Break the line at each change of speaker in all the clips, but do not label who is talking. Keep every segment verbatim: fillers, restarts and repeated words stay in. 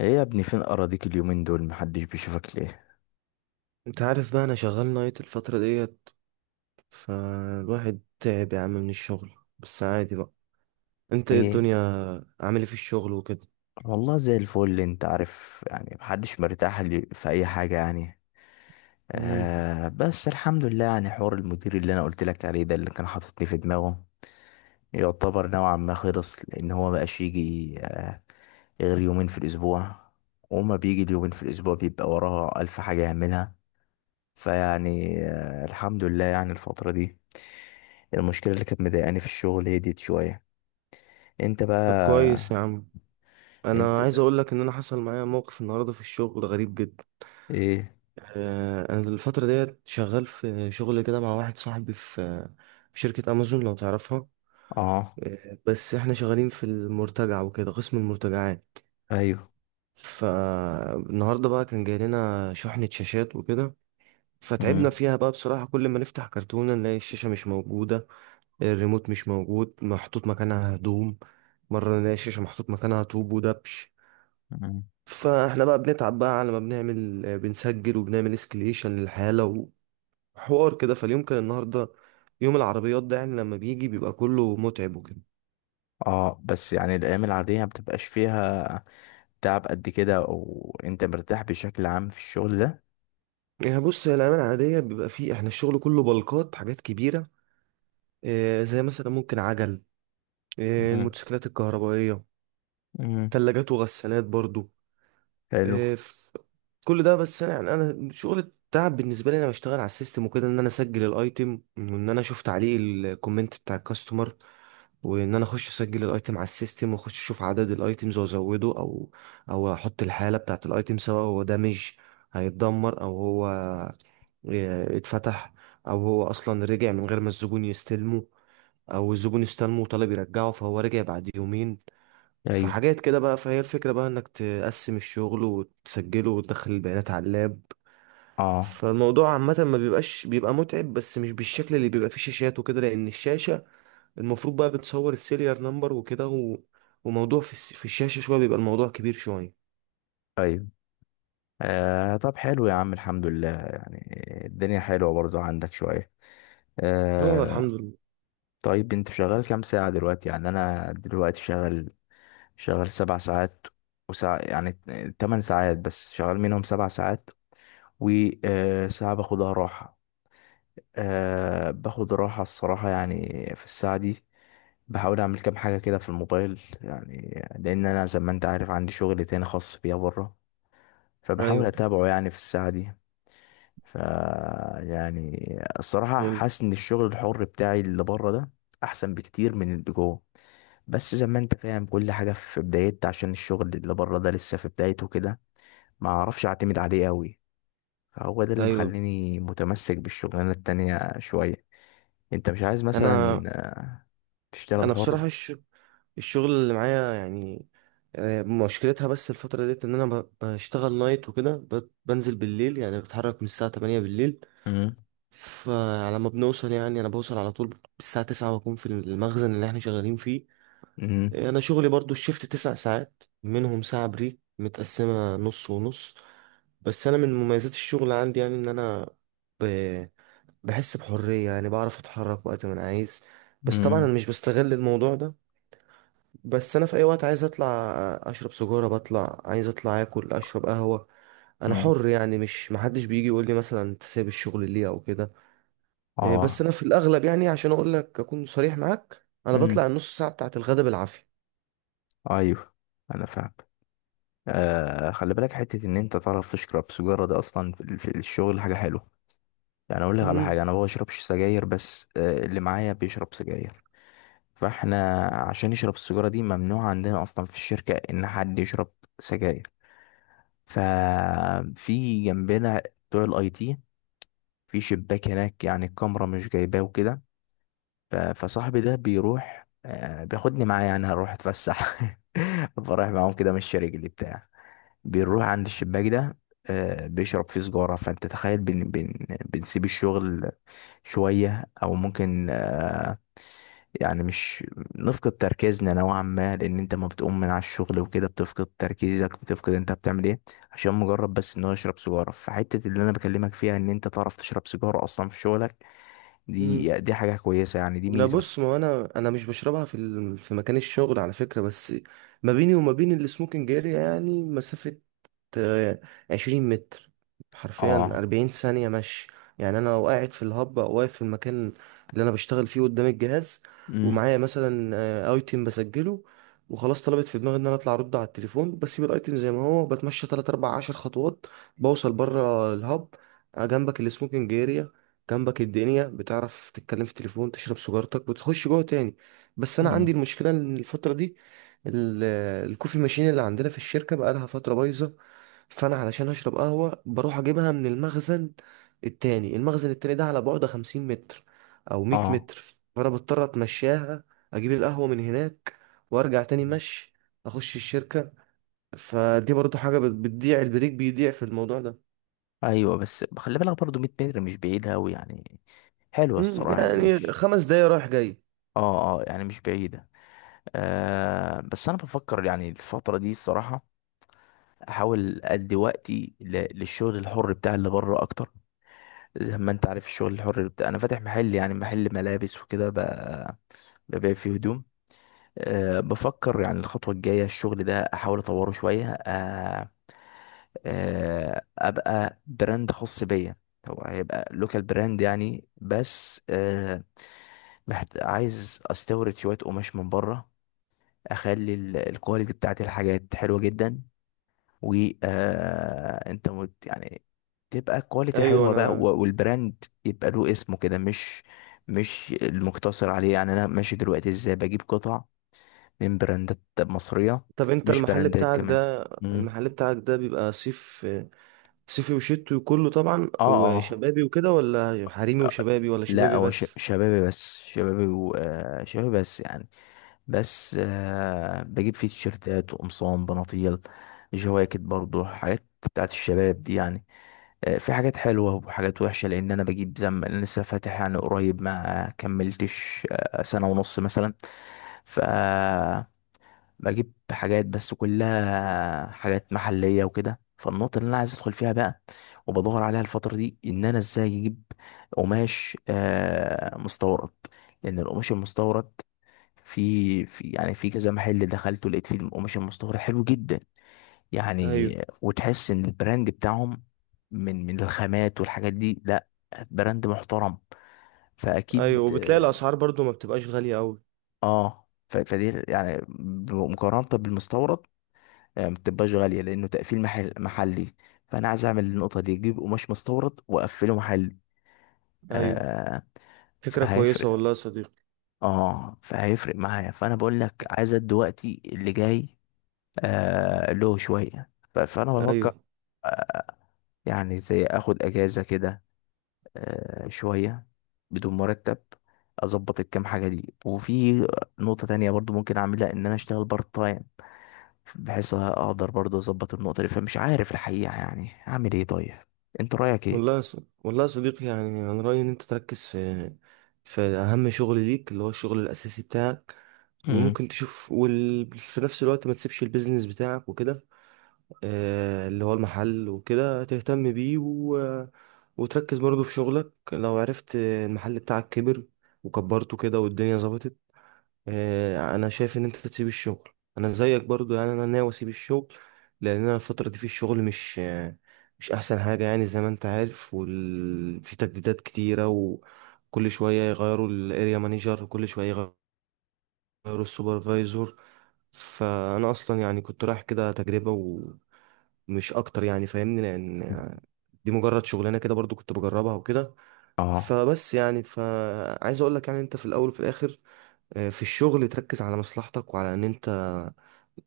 ايه يا ابني؟ فين اراضيك؟ اليومين دول محدش بيشوفك ليه؟
انت عارف بقى انا شغال نايت الفترة ديت، فالواحد تعب يا عم من الشغل. بس عادي بقى. انت ايه
ايه؟
الدنيا؟ عامل ايه في الشغل وكده؟
والله زي الفل، اللي انت عارف يعني محدش مرتاح لي في اي حاجة يعني.
مم.
آه بس الحمد لله، يعني حوار المدير اللي انا قلت لك عليه ده، اللي كان حاططني في دماغه، يعتبر نوعا ما خلص، لان هو مبقاش يجي آه غير يومين في الاسبوع، وما بيجي اليومين في الاسبوع بيبقى وراه الف حاجة يعملها. فيعني آه الحمد لله يعني الفترة دي المشكلة اللي كانت مضايقاني في الشغل هديت شوية. انت
طب كويس
بقى؟
يا عم.
انت
انا عايز اقول لك ان انا حصل معايا موقف النهارده في الشغل غريب جدا.
ايه؟
آه، انا الفترة ديت شغال في شغل كده مع واحد صاحبي في في شركة امازون لو تعرفها.
اه.
آه، بس احنا شغالين في المرتجع وكده، قسم المرتجعات.
ايوه.
فالنهارده بقى كان جاي لنا شحنة شاشات وكده، فتعبنا
مم.
فيها بقى بصراحة. كل ما نفتح كرتونة نلاقي الشاشة مش موجودة، الريموت مش موجود، محطوط مكانها هدوم. مرة نلاقي الشاشة محطوط مكانها طوب ودبش.
مم.
فاحنا بقى بنتعب بقى على ما بنعمل، بنسجل وبنعمل اسكليشن للحالة وحوار كده. فاليوم كان النهاردة يوم العربيات ده، يعني لما بيجي بيبقى كله متعب وكده.
اه بس يعني الايام العاديه ما بتبقاش فيها تعب قد كده، او انت مرتاح بشكل عام في الشغل ده؟
يعني بص، هي الأيام العادية بيبقى فيه احنا الشغل كله بلقات حاجات كبيرة. آه، زي مثلا ممكن عجل، آه،
مم.
الموتوسيكلات الكهربائية،
مم.
تلاجات وغسالات برضو.
حلو.
آه، كل ده. بس انا يعني انا شغل التعب بالنسبه لي، انا بشتغل على السيستم وكده، ان انا اسجل الايتم وان انا اشوف تعليق الكومنت بتاع الكاستمر، وان انا اخش اسجل الايتم على السيستم واخش اشوف عدد الايتمز وازوده، او او احط الحاله بتاعت الايتم، سواء هو دامج هيتدمر، او هو اه، اتفتح، او هو اصلا رجع من غير ما الزبون يستلمه، او الزبون استلمه وطلب يرجعه فهو رجع بعد يومين.
ايوه.
فحاجات كده بقى. فهي الفكره بقى انك تقسم الشغل وتسجله وتدخل البيانات على اللاب.
اه.
فالموضوع عامة ما بيبقاش، بيبقى متعب بس مش بالشكل اللي بيبقى فيه شاشات وكده، لأن الشاشة المفروض بقى بتصور السيريال نمبر وكده و... وموضوع في, الس... في الشاشة شوية بيبقى الموضوع كبير شوية.
ايوه. آه طب حلو يا عم، الحمد لله، يعني الدنيا حلوه برضو عندك شويه.
اه
آه.
الحمد لله.
طيب انت شغال كام ساعه دلوقتي؟ يعني انا دلوقتي شغال، شغال سبع ساعات وساعة، يعني تمن ساعات بس شغال منهم سبع ساعات وساعة باخدها راحة. آه، باخد راحة الصراحة يعني في الساعة دي. بحاول أعمل كام حاجة كده في الموبايل، يعني لأن أنا زي ما أنت عارف عندي شغل تاني خاص بيا بره، فبحاول
ايوه
أتابعه يعني في الساعة دي. ف يعني الصراحة
حلو.
حاسس إن الشغل الحر بتاعي اللي بره ده أحسن بكتير من اللي جوه. بس زي ما انت فاهم، كل حاجة في بدايتها، عشان الشغل اللي بره ده لسه في بدايته كده، ما اعرفش اعتمد عليه قوي. هو ده اللي
ايوه
مخليني متمسك بالشغلانة التانية شوية. انت مش عايز
انا
مثلا آه، تشتغل
انا
حر؟
بصراحة الش... الشغل اللي معايا يعني آه، مشكلتها بس الفترة ديت ان انا ب- بشتغل نايت وكده، ب- بنزل بالليل يعني، بتحرك من الساعة تمانية بالليل.
امم.
فعلى ما بنوصل يعني انا بوصل على طول الساعة تسعة بكون في المخزن اللي احنا شغالين فيه.
امم.
انا شغلي برضو الشيفت تسع ساعات، منهم ساعة بريك متقسمة نص ونص. بس انا من مميزات الشغل عندي، يعني ان انا ب... بحس بحرية، يعني بعرف اتحرك وقت ما انا عايز. بس طبعا انا
امم.
مش بستغل الموضوع ده. بس انا في اي وقت عايز اطلع اشرب سيجارة بطلع، عايز اطلع اكل اشرب قهوة. انا
امم.
حر يعني، مش محدش بيجي يقول لي مثلا انت سايب الشغل ليه او كده. إيه، بس
اه.
انا في الاغلب يعني، عشان اقول لك اكون صريح معاك، انا بطلع
امم.
النص ساعة بتاعت الغدا بالعافية.
ايوه انا فاهم. آه خلي بالك حتة ان انت تعرف تشرب سجارة ده اصلا في في الشغل حاجة حلوة. يعني اقول لك على حاجة، انا ما بشربش سجاير، بس آه اللي معايا بيشرب سجاير. فاحنا عشان يشرب السجارة دي، ممنوع عندنا اصلا في الشركة ان حد يشرب سجاير. ففي جنبنا بتوع الاي تي في شباك هناك، يعني الكاميرا مش جايباه وكده. ف- فصاحبي ده بيروح، آه، بياخدني معاه، يعني هروح اتفسح. بروح معاهم كده مش رجلي بتاع، بنروح عند الشباك ده، آه، بيشرب فيه سجارة. فانت تخيل، بن بن بنسيب الشغل شوية، او ممكن آه، يعني مش نفقد تركيزنا نوعا ما، لان انت ما بتقوم من على الشغل وكده بتفقد تركيزك، بتفقد انت بتعمل ايه، عشان مجرد بس ان هو يشرب سيجاره. فحته اللي انا بكلمك فيها ان انت تعرف تشرب سيجاره اصلا في شغلك
امم
دي دي حاجة كويسة يعني، دي
لا
ميزة في-.
بص، ما هو انا انا مش بشربها في ال- في مكان الشغل على فكره، بس ما بيني وما بين السموكنج اريا يعني مسافه آه، عشرين متر، حرفيا
اه.
أربعين ثانية مشي. يعني أنا لو قاعد في الهب، أو واقف في المكان اللي أنا بشتغل فيه قدام الجهاز
امم.
ومعايا مثلا آه، أيتم بسجله، وخلاص طلبت في دماغي إن أنا أطلع أرد على التليفون، بسيب الأيتم زي ما هو، بتمشى تلات أربع عشر خطوات بوصل بره الهب. آه، جنبك السموكينج اريا، جنبك الدنيا، بتعرف تتكلم في التليفون، تشرب سيجارتك، وتخش جوه تاني. بس أنا عندي
امم.
المشكلة إن الفترة دي ال- الكوفي ماشين اللي عندنا في الشركة بقالها فترة بايظة، فانا علشان اشرب قهوه بروح اجيبها من المخزن التاني. المخزن التاني ده على بعد 50 متر او 100
اه
متر، فانا بضطر اتمشاها، اجيب القهوه من هناك وارجع تاني مشي اخش الشركه. فدي برضو حاجه بت- بتضيع، البريك بيضيع في الموضوع ده.
ايوه، بس خلي بالك برضو مية متر مش بعيدة أوي يعني، حلوة
مم،
الصراحة، يعني
يعني
مش.
خمس دقايق رايح جاي.
اه. اه يعني مش بعيدة. آه بس انا بفكر يعني الفترة دي الصراحة احاول ادي وقتي ل- للشغل الحر بتاع اللي بره اكتر. زي ما انت عارف، الشغل الحر بتاع انا فاتح محل، يعني محل ملابس وكده، ب- ببيع فيه هدوم. أه بفكر يعني الخطوة الجاية الشغل ده أحاول أطوره شوية أه، آه، ابقى براند خاص بيا. هو هيبقى لوكال براند يعني، بس آه، محت... عايز استورد شويه قماش من بره، اخلي ال- الكواليتي بتاعت الحاجات حلوه جدا. و آه، انت مت... يعني تبقى كواليتي
ايوه
حلوه بقى
انا
و- والبراند يبقى له اسمه كده، مش مش المقتصر عليه، يعني انا ماشي دلوقتي ازاي؟ بجيب قطع من براندات مصريه،
طب انت
مش
المحل
براندات
بتاعك
كمان.
ده،
مم.
المحل بتاعك ده بيبقى صيف صيفي وشتوي كله طبعا،
اه.
وشبابي وكده، ولا حريمي
اه.
وشبابي، ولا
لا
شبابي
هو ش-
بس؟
شبابي بس، شبابي و... آه، شبابي بس يعني. بس آه، بجيب فيه تيشيرتات وقمصان بناطيل جواكت، برضو حاجات بتاعت الشباب دي يعني. آه، في حاجات حلوة وحاجات وحشة، لأن أنا بجيب زم، أنا لسه فاتح يعني قريب، ما كملتش آه، سنة ونص مثلا. ف بجيب حاجات، بس كلها حاجات محلية وكده. فالنقطة اللي أنا عايز أدخل فيها بقى، وبدور عليها الفترة دي، إن أنا إزاي أجيب قماش آه مستورد، لأن القماش المستورد في في يعني في كذا محل دخلته لقيت فيه القماش المستورد حلو جدا
ايوه.
يعني. وتحس إن البراند بتاعهم من من الخامات والحاجات دي، لا براند محترم،
ايوه
فأكيد
وبتلاقي
آه.
الاسعار برضو ما بتبقاش غالية قوي.
آه، ف- فدي يعني مقارنة بالمستورد، آه، ما بتبقاش غالية، لأنه تقفيل محل محلي. فأنا عايز أعمل النقطة دي، أجيب قماش مستورد وأقفله محلي.
ايوه،
آه.
فكرة كويسة
فهيفرق.
والله يا صديقي.
اه فهيفرق معايا. فأنا بقول لك عايز أدي وقتي اللي جاي آه له شوية. ف- فأنا بفكر
ايوه
يعني زي أخد أجازة كده آه شوية بدون مرتب، أظبط الكام حاجة دي. وفي نقطة تانية برضو ممكن أعملها، إن أنا أشتغل بارت تايم، بحيث اقدر برضه اظبط النقطه دي. فمش عارف الحقيقه يعني اعمل ايه. طيب انت رايك ايه؟
والله يا ص... والله يا صديقي، يعني انا رأيي ان انت تركز في في اهم شغل ليك، اللي هو الشغل الاساسي بتاعك.
امم.
وممكن تشوف وال... في نفس الوقت ما تسيبش البيزنس بتاعك وكده، آه اللي هو المحل وكده، تهتم بيه و... وتركز برضو في شغلك. لو عرفت المحل بتاعك كبر وكبرته كده والدنيا ظبطت، آه، انا شايف ان انت تسيب الشغل. انا زيك برضو يعني، انا ناوي اسيب الشغل لان انا الفتره دي في الشغل مش آه، مش احسن حاجه يعني زي ما انت عارف، وال... في تجديدات كتيره، وكل شويه يغيروا الاريا مانجر، وكل شويه يغيروا السوبرفايزور. فانا اصلا يعني كنت رايح كده تجربه ومش اكتر يعني، فاهمني، لان آه، دي مجرد شغلانه كده برضو كنت بجربها وكده.
اه.
فبس يعني، فعايز اقول لك يعني، انت في الاول وفي الاخر آه، في الشغل تركز على مصلحتك، وعلى ان انت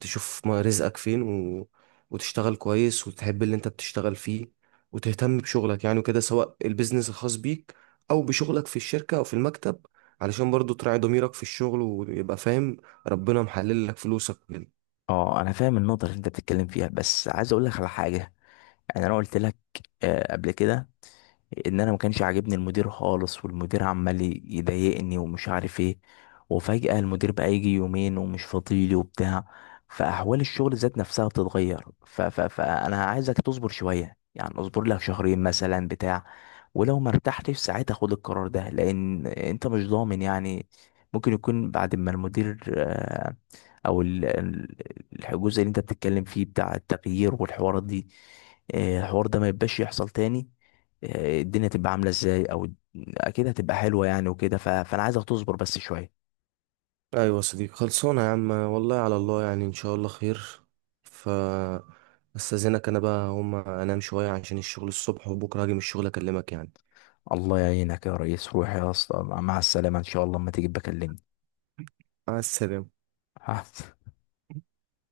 تشوف ما- رزقك فين و... وتشتغل كويس، وتحب اللي انت بتشتغل فيه، وتهتم بشغلك يعني وكده، سواء البيزنس الخاص بيك او بشغلك في الشركة او في المكتب، علشان برضو تراعي ضميرك في الشغل ويبقى فاهم ربنا محلل لك فلوسك كده.
اه انا فاهم النقطه اللي انت بتتكلم فيها، بس عايز اقول لك على حاجه. يعني انا قلت لك آه قبل كده ان انا ما كانش عاجبني المدير خالص، والمدير عمال يضايقني ومش عارف ايه. وفجأة المدير بقى يجي يومين ومش فاضيلي وبتاع. فاحوال الشغل ذات نفسها بتتغير. ف ف فانا عايزك تصبر شوية، يعني اصبر لك شهرين مثلا بتاع. ولو ما ارتحتش ساعتها خد القرار ده، لان انت مش ضامن يعني، ممكن يكون بعد ما المدير آه، او ال- ال- الجزء اللي انت بتتكلم فيه بتاع التغيير والحوارات دي، آه، الحوار ده ما يبقاش يحصل تاني، آه، الدنيا تبقى عاملة ازاي، او الد- اكيد هتبقى حلوة يعني وكده. ف... فانا عايزك تصبر بس شوية.
ايوه يا صديقي، خلصانه يا عم، والله على الله، يعني ان شاء الله خير. ف استاذنك انا بقى، هم انام شويه عشان الشغل الصبح، وبكره هاجي من الشغل اكلمك يعني.
الله يعينك يا ريس، روح يا اسطى مع السلامة، ان شاء الله اما تيجي بكلمني.
مع السلامه.